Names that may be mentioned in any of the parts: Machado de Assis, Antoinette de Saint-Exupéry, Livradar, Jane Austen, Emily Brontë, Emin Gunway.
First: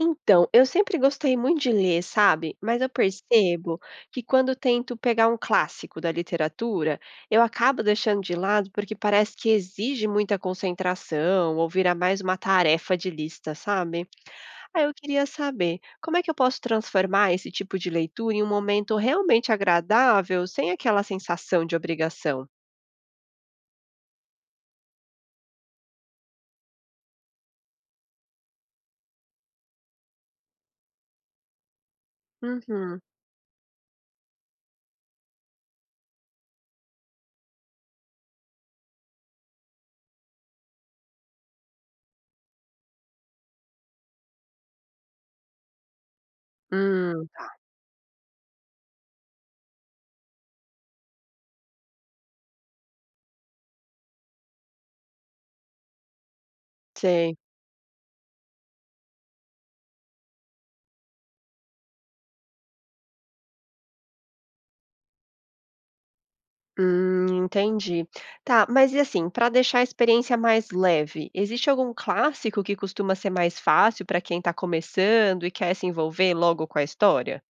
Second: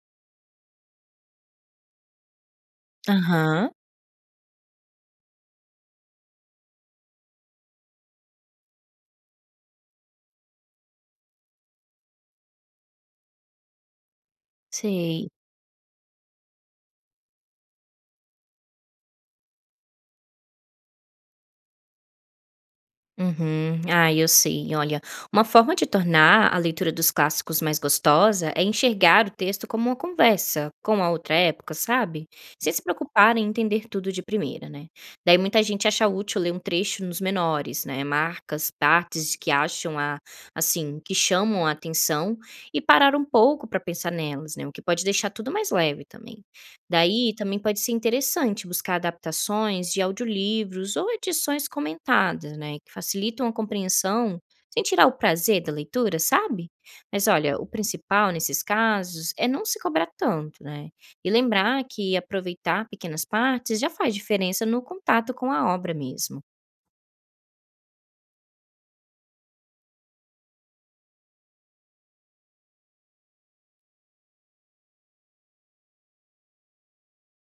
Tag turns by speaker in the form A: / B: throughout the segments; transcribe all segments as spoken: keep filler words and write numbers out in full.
A: Então, eu sempre gostei muito de ler, sabe? Mas eu
B: Aham,
A: percebo que quando tento pegar um clássico da literatura, eu acabo deixando de lado porque parece que exige muita concentração ou vira mais uma tarefa de lista, sabe? Aí eu queria
B: sei.
A: saber, como é que eu posso transformar esse tipo de leitura em um momento realmente agradável, sem aquela sensação de obrigação?
B: Uhum. Ah, eu sei. Olha, uma forma de tornar a leitura dos clássicos mais gostosa é enxergar o texto como uma conversa com a outra época, sabe? Sem se
A: Uhum.
B: preocupar em entender tudo de primeira, né? Daí muita gente acha útil ler um trecho nos menores, né? Marcas, partes que acham a, assim, que chamam a atenção e parar um pouco para pensar nelas, né? O que pode deixar tudo mais leve também.
A: Hum,
B: Daí também pode ser interessante buscar adaptações de audiolivros ou edições comentadas, né, que facilitam a compreensão sem tirar o prazer da leitura, sabe? Mas
A: sei.
B: olha, o principal nesses casos é não se cobrar tanto, né? E lembrar que aproveitar pequenas partes já faz diferença no contato com a obra mesmo.
A: Hum, entendi. Tá, mas e assim, para deixar a experiência mais leve, existe algum clássico que costuma ser mais fácil para quem está começando e quer se envolver logo com a história?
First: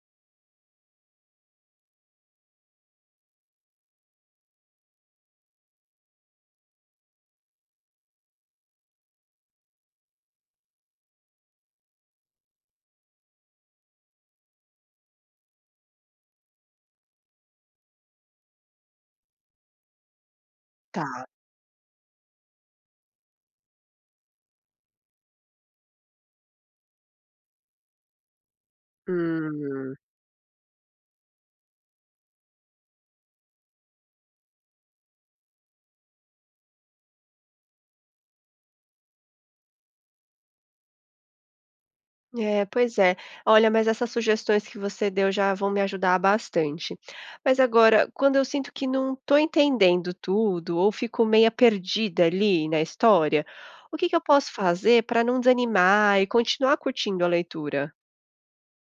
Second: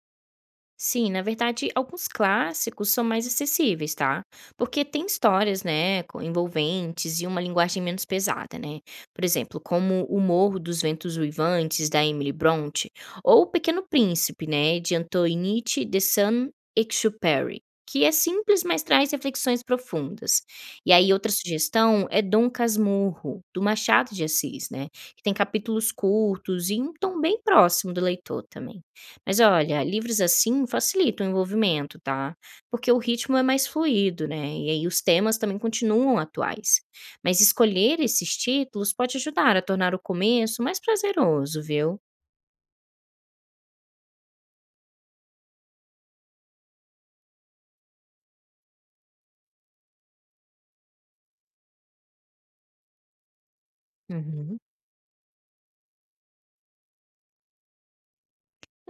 B: Sim, na verdade, alguns clássicos são mais acessíveis, tá? Porque tem histórias, né, co- envolventes e uma linguagem menos pesada, né? Por exemplo, como O Morro dos Ventos Uivantes, da Emily Brontë, ou O Pequeno Príncipe, né, de Antoinette de Saint-Exupéry, que é simples, mas traz reflexões profundas. E aí,
A: Tá.
B: outra sugestão é Dom Casmurro, do Machado de Assis, né? Que tem capítulos curtos e um tom bem próximo do leitor também. Mas olha,
A: Hum,
B: livros assim facilitam o envolvimento, tá? Porque o ritmo é mais fluido, né? E aí os temas também continuam atuais. Mas escolher esses títulos pode ajudar a tornar o começo mais prazeroso, viu?
A: é, pois é. Olha, mas essas sugestões que você deu já vão me ajudar bastante. Mas agora, quando eu sinto que não estou entendendo tudo ou fico meia perdida ali na história, o que que eu posso
B: Uhum.
A: fazer para não desanimar e continuar curtindo a leitura?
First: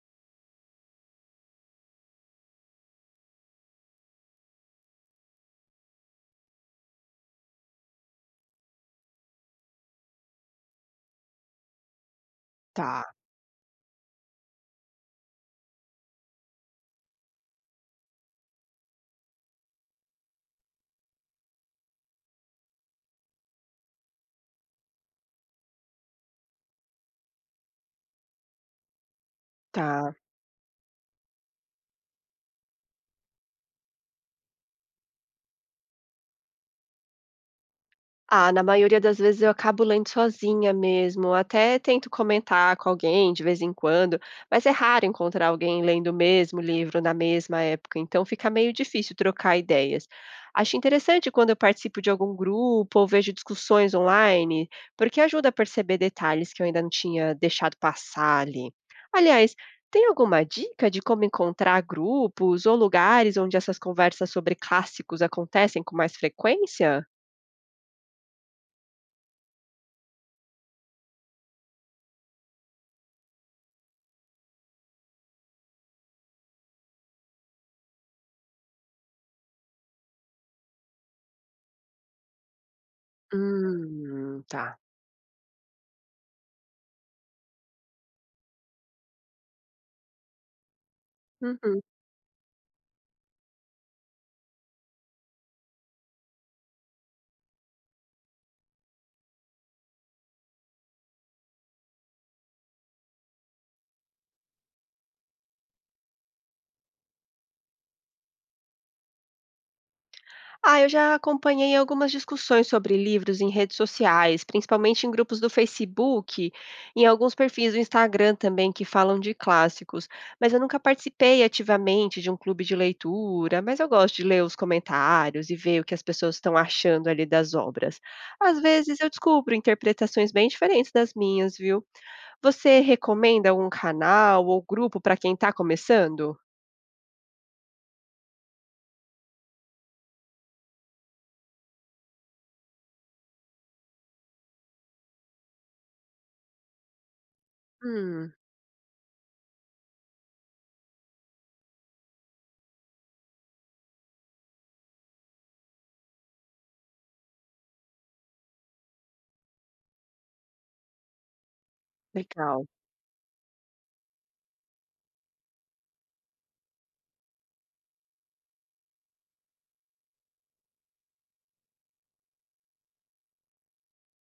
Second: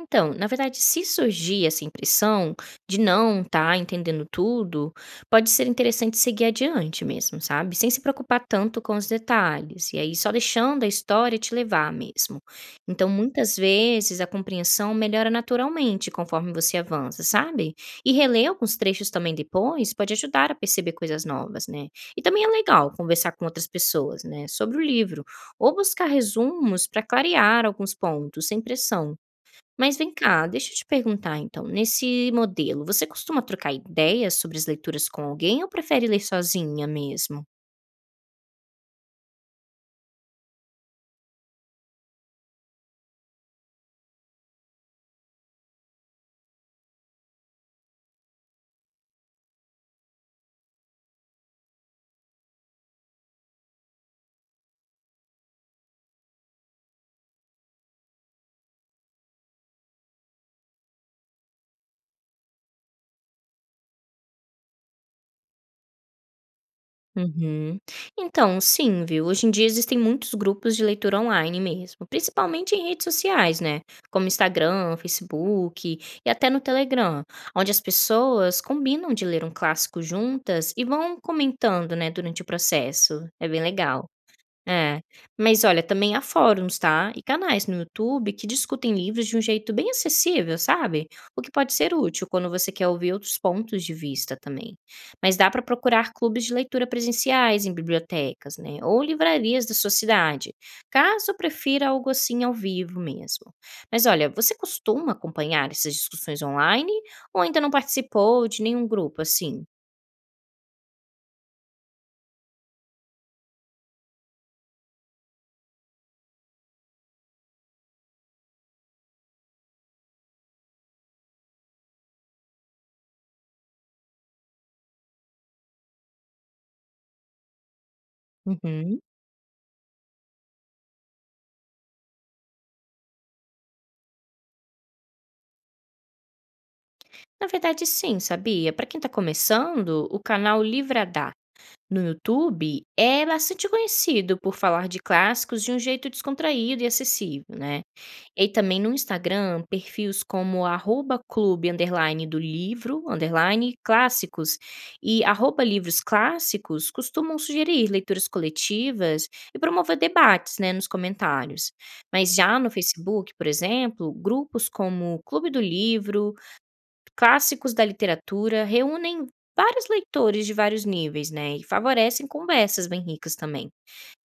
B: Então, na verdade, se surgir essa impressão de não tá entendendo tudo, pode ser interessante seguir adiante mesmo, sabe? Sem se preocupar tanto com os detalhes. E aí, só deixando a história te levar mesmo.
A: Tá.
B: Então, muitas vezes, a compreensão melhora naturalmente conforme você avança, sabe? E reler alguns trechos também depois pode ajudar a perceber coisas novas, né? E também é legal conversar com outras pessoas, né? Sobre o livro. Ou buscar resumos para clarear alguns pontos, sem pressão. Mas vem
A: Tá.
B: cá, deixa eu te perguntar então, nesse modelo, você costuma trocar ideias sobre as leituras com alguém ou prefere ler sozinha mesmo?
A: Ah, na maioria das vezes eu acabo lendo sozinha mesmo, até tento comentar com alguém de vez em quando, mas é raro encontrar alguém lendo o mesmo livro na mesma época, então fica meio difícil trocar ideias. Acho interessante quando eu participo de algum grupo ou vejo discussões online, porque ajuda a perceber detalhes que eu ainda não tinha deixado passar ali. Aliás, tem alguma dica de como encontrar grupos ou lugares onde essas conversas sobre clássicos acontecem com mais frequência?
B: Uhum. Então, sim, viu? Hoje em dia existem muitos grupos de leitura online mesmo, principalmente em redes sociais, né? Como Instagram, Facebook e até no Telegram, onde as pessoas combinam de ler um clássico juntas e vão comentando, né, durante o processo. É bem legal.
A: Hum, tá.
B: É. Mas olha, também há fóruns, tá, e canais no YouTube que discutem livros de um jeito bem acessível, sabe, o que pode
A: Uhum.
B: ser útil quando você quer ouvir outros pontos de vista também. Mas dá para procurar clubes de leitura presenciais em bibliotecas, né, ou livrarias da sua cidade, caso prefira algo assim ao vivo mesmo. Mas olha, você costuma acompanhar essas discussões online ou ainda não participou de nenhum grupo assim?
A: Ah, eu já acompanhei algumas discussões sobre livros em redes sociais, principalmente em grupos do Facebook, em alguns perfis do Instagram também que falam de clássicos, mas eu nunca participei ativamente de um clube de leitura, mas eu gosto de ler os comentários e ver o que as pessoas estão achando ali das obras. Às
B: Uhum.
A: vezes eu descubro interpretações bem diferentes das minhas, viu? Você recomenda algum canal ou grupo para quem está começando?
B: Na verdade, sim, sabia? Para quem está começando, o canal Livradar no YouTube, é bastante conhecido por falar de clássicos de um jeito descontraído e acessível, né?
A: Hum,
B: E também no Instagram, perfis como arroba clube underline do livro, underline clássicos, e arroba livros clássicos costumam sugerir leituras coletivas e promover debates né, nos comentários. Mas já
A: legal.
B: no Facebook, por exemplo, grupos como Clube do Livro, Clássicos da Literatura reúnem vários leitores de vários níveis, né, e favorecem conversas bem ricas também.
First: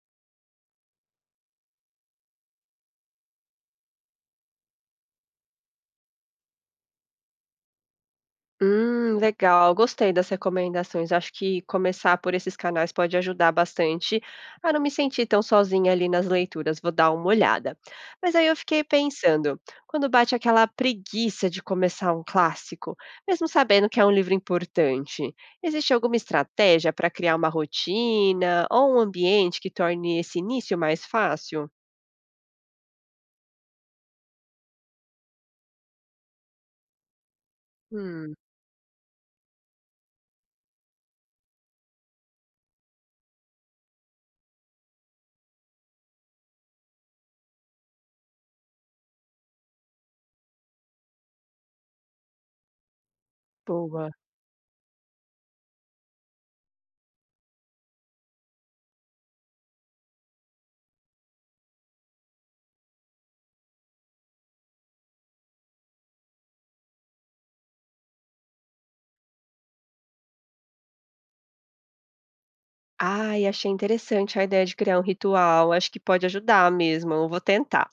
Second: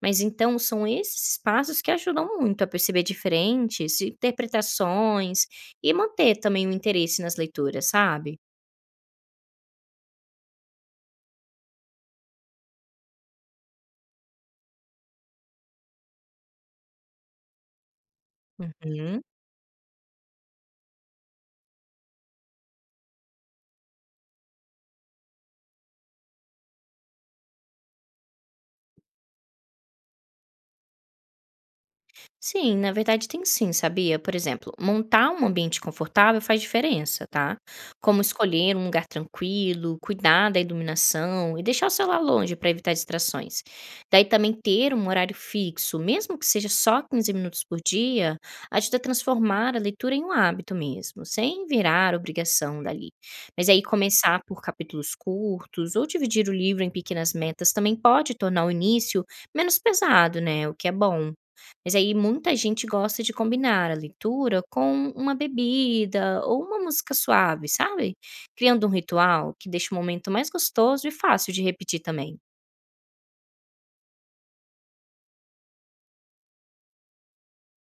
B: Mas então são esses espaços que ajudam muito a perceber diferentes interpretações e manter também o interesse nas leituras, sabe?
A: Hum, legal, gostei das recomendações. Acho que começar por esses canais pode ajudar bastante a não me sentir tão sozinha ali nas leituras. Vou dar uma olhada. Mas aí eu fiquei
B: Uhum.
A: pensando, quando bate aquela preguiça de começar um clássico, mesmo sabendo que é um livro importante, existe alguma estratégia para criar uma rotina ou um ambiente que torne esse início mais fácil?
B: Sim, na verdade tem sim, sabia? Por exemplo, montar um ambiente confortável faz diferença, tá? Como
A: Hum,
B: escolher um lugar tranquilo, cuidar da iluminação e deixar o celular longe para evitar distrações. Daí também ter um horário fixo, mesmo que seja só quinze minutos por dia, ajuda a transformar a leitura em um hábito mesmo, sem virar obrigação dali. Mas aí
A: boa.
B: começar por capítulos curtos ou dividir o livro em pequenas metas também pode tornar o início menos pesado, né? O que é bom. Mas aí muita gente gosta de combinar a leitura com uma bebida ou uma música suave, sabe? Criando um ritual que deixa o momento mais gostoso e fácil de repetir também.
A: Ai, achei interessante a ideia de criar um ritual. Acho que pode ajudar mesmo. Eu vou tentar.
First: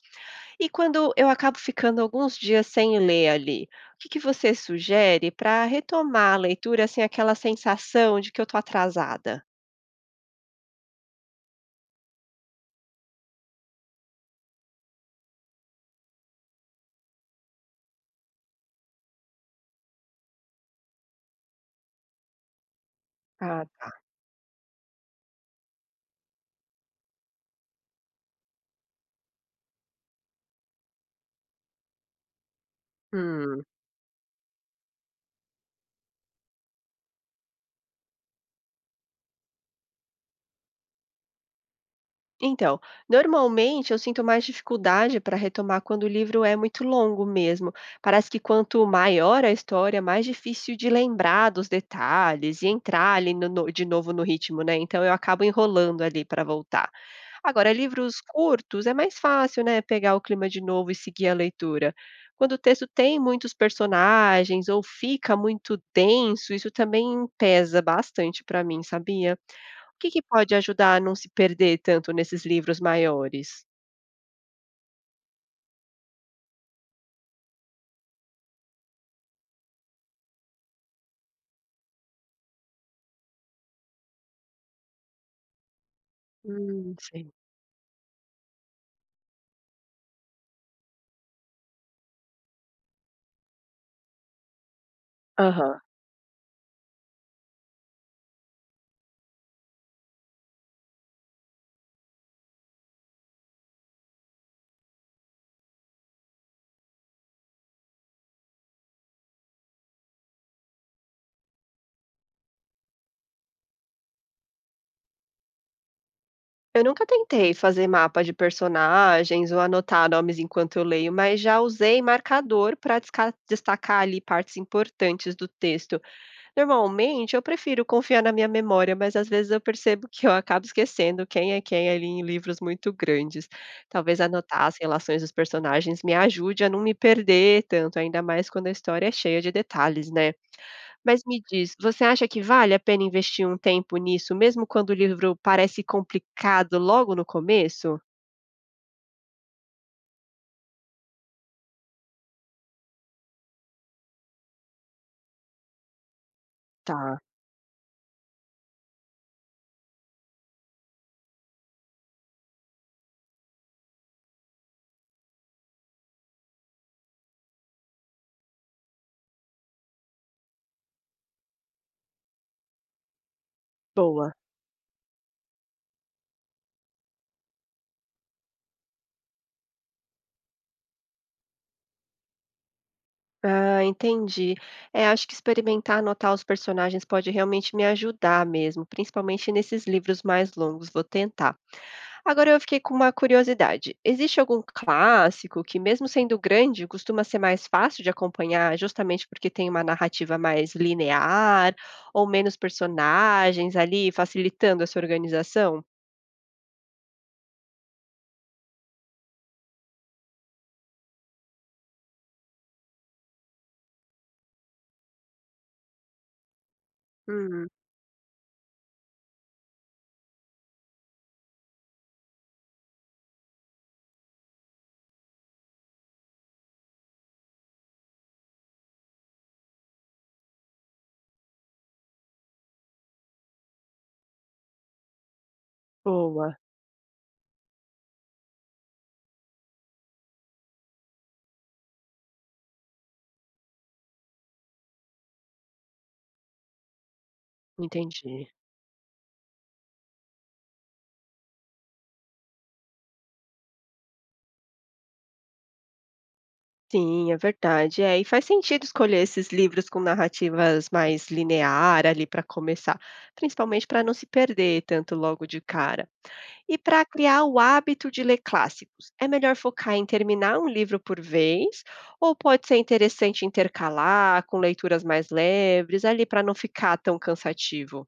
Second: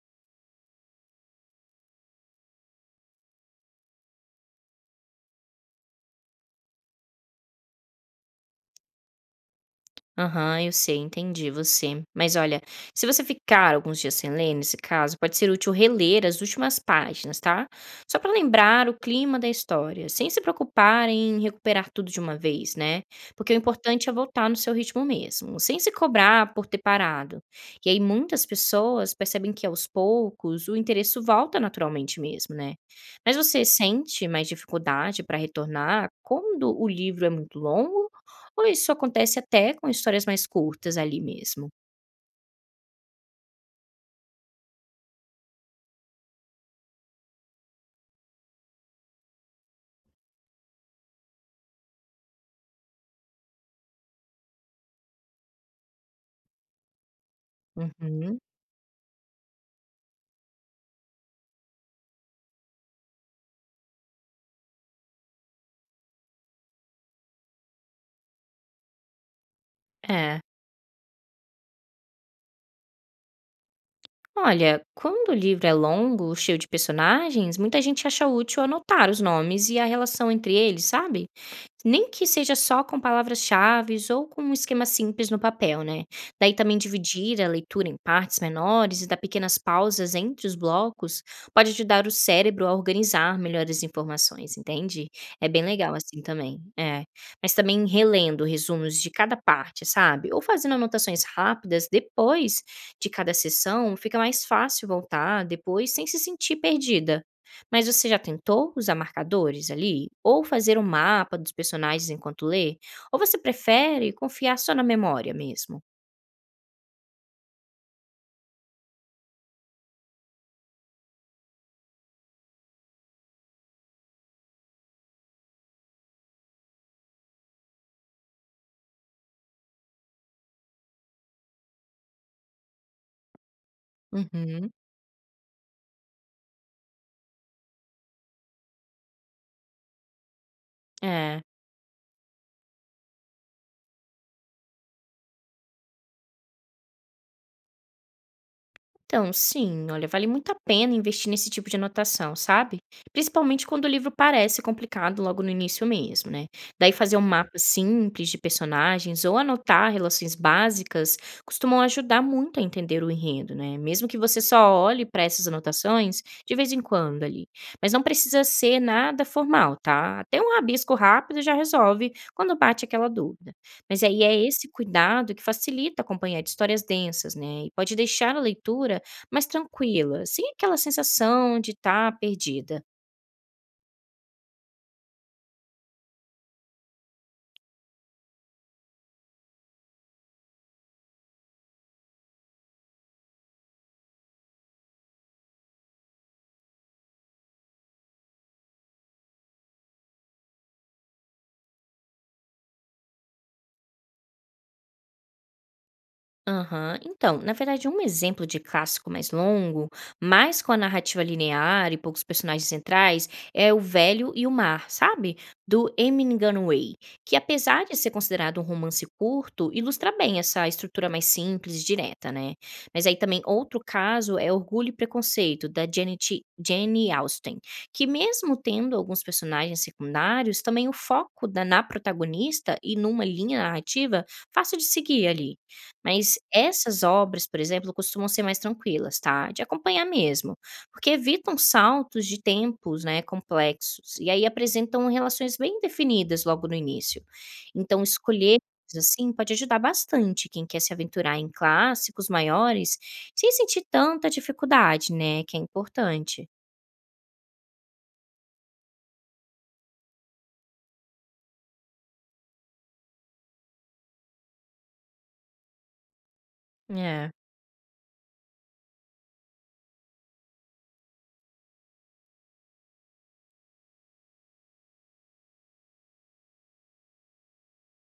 A: E quando eu acabo ficando alguns dias sem ler ali, o que que você sugere para retomar a leitura sem aquela sensação de que eu estou atrasada?
B: Aham, eu sei, entendi você. Mas olha, se você ficar alguns dias sem ler, nesse caso, pode ser útil reler as últimas páginas, tá? Só para lembrar o clima da história, sem se preocupar em recuperar tudo de uma vez, né? Porque o
A: Ah, tá.
B: importante é voltar no seu ritmo mesmo, sem se cobrar por ter parado. E aí muitas pessoas percebem que aos poucos o interesse volta naturalmente mesmo, né? Mas você
A: Hum.
B: sente mais dificuldade para retornar quando o livro é muito longo? Ou isso acontece até com histórias mais curtas ali mesmo.
A: Então, normalmente eu sinto mais dificuldade para retomar quando o livro é muito longo mesmo. Parece que quanto maior a história, mais difícil de lembrar dos detalhes e entrar ali no- no- de novo no ritmo, né? Então eu acabo enrolando ali para voltar. Agora, livros
B: Uhum.
A: curtos é mais fácil, né, pegar o clima de novo e seguir a leitura. Quando o texto tem muitos personagens ou fica muito denso, isso também pesa bastante para mim, sabia? O que que
B: É.
A: pode ajudar a não se perder tanto nesses livros maiores?
B: Olha, quando o livro é longo, cheio de personagens, muita gente acha útil anotar os nomes e a relação entre eles, sabe? Nem que seja só com palavras-chave ou com um esquema simples no papel, né? Daí também
A: Hum, sim.
B: dividir a leitura em partes menores e dar pequenas pausas entre os blocos pode ajudar o cérebro a organizar melhor as informações, entende? É bem
A: Aham.
B: legal assim também, é. Mas também relendo resumos de cada parte, sabe? Ou fazendo anotações rápidas depois de cada sessão, fica mais fácil voltar depois sem se sentir perdida. Mas você já tentou usar marcadores ali? Ou fazer um mapa dos personagens enquanto lê? Ou você prefere confiar só na memória mesmo?
A: Eu nunca tentei fazer mapa de personagens ou anotar nomes enquanto eu leio, mas já usei marcador para destacar ali partes importantes do texto. Normalmente, eu prefiro confiar na minha memória, mas às vezes eu percebo que eu acabo esquecendo quem é quem ali em livros muito grandes. Talvez anotar
B: Uhum.
A: as relações dos personagens me ajude a não me perder tanto, ainda mais quando a história é cheia de detalhes, né? Mas
B: É.
A: me diz, você acha que vale a pena investir um tempo nisso, mesmo quando o livro parece complicado logo no começo?
B: Então, sim, olha, vale muito a pena investir nesse tipo de anotação, sabe? Principalmente quando o livro parece complicado logo no início mesmo, né? Daí fazer um
A: Tá,
B: mapa simples de personagens ou anotar relações básicas costumam ajudar muito a entender o enredo, né? Mesmo que você só olhe para essas anotações de vez em quando ali. Mas não precisa ser nada formal, tá? Até um rabisco rápido já resolve quando bate aquela dúvida. Mas aí
A: boa.
B: é esse cuidado que facilita acompanhar de histórias densas, né? E pode deixar a leitura mais tranquila, sem aquela sensação de estar perdida.
A: Ah, entendi. É, acho que experimentar anotar os personagens pode realmente me ajudar mesmo, principalmente nesses livros mais longos. Vou tentar. Agora eu fiquei com uma curiosidade. Existe algum clássico que, mesmo sendo grande, costuma ser mais fácil de acompanhar, justamente porque tem uma narrativa mais linear ou menos personagens ali, facilitando essa organização?
B: Aham. Então, na verdade, um exemplo de clássico mais longo, mas com a narrativa linear e poucos personagens centrais, é O Velho e o Mar, sabe? Do Emin Gunway, que
A: Hum,
B: apesar de ser considerado um romance curto, ilustra bem essa estrutura mais simples e direta, né? Mas aí também outro caso é Orgulho e Preconceito, da Janet, Jane Austen, que mesmo tendo alguns personagens secundários, também o foco da, na protagonista e numa linha narrativa fácil de seguir ali. Mas
A: boa,
B: essas obras, por exemplo, costumam ser mais tranquilas, tá, de acompanhar mesmo, porque evitam saltos de tempos, né, complexos, e aí apresentam relações bem definidas logo no início. Então
A: entendi.
B: escolher assim pode ajudar bastante quem quer se aventurar em clássicos maiores sem sentir tanta dificuldade, né, que é importante.
A: Sim, é verdade. É, e faz sentido escolher esses livros com narrativas mais linear ali para começar, principalmente para não se perder tanto logo de cara. E para
B: É.
A: criar o hábito de ler clássicos, é melhor focar em terminar um livro por vez, ou pode ser interessante intercalar com leituras mais leves ali para não ficar tão cansativo?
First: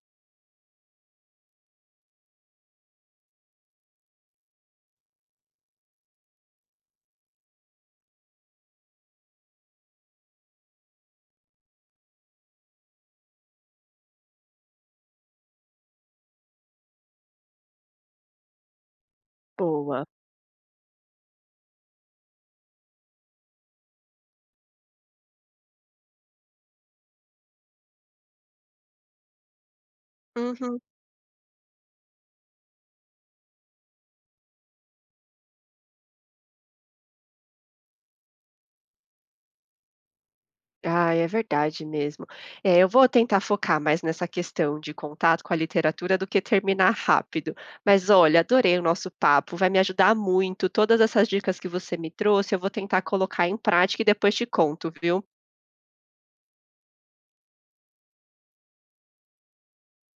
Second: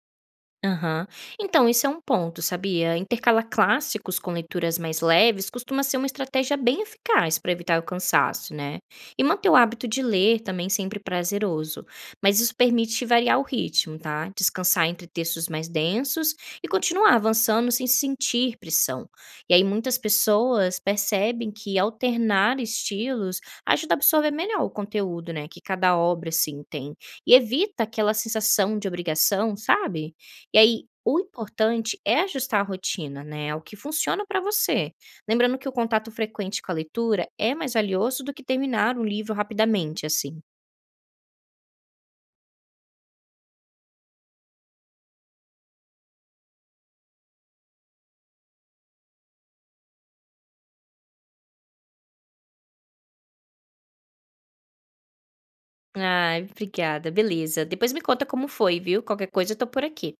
B: Aham. Então, isso é um ponto, sabia? Intercalar clássicos com leituras mais leves costuma ser uma estratégia bem eficaz para evitar o cansaço, né? E manter o hábito de ler também sempre prazeroso. Mas isso permite variar o ritmo, tá? Descansar entre textos mais densos e continuar avançando sem sentir pressão. E aí, muitas
A: Boa.
B: pessoas percebem que alternar estilos ajuda a absorver melhor o conteúdo, né? Que cada obra, assim, tem. E evita aquela sensação de obrigação, sabe? E
A: Uhum.
B: aí, o importante é ajustar a rotina, né, ao que funciona para você. Lembrando que o contato frequente com a leitura é mais valioso do que terminar um livro rapidamente, assim.
A: Ah, é verdade mesmo. É, eu vou tentar focar mais nessa questão de contato com a literatura do que terminar rápido. Mas olha, adorei o nosso papo, vai me ajudar muito. Todas essas dicas que você me trouxe, eu vou tentar colocar em prática e depois te conto, viu?
B: Ai, obrigada, beleza. Depois me conta como foi, viu? Qualquer coisa eu tô por aqui.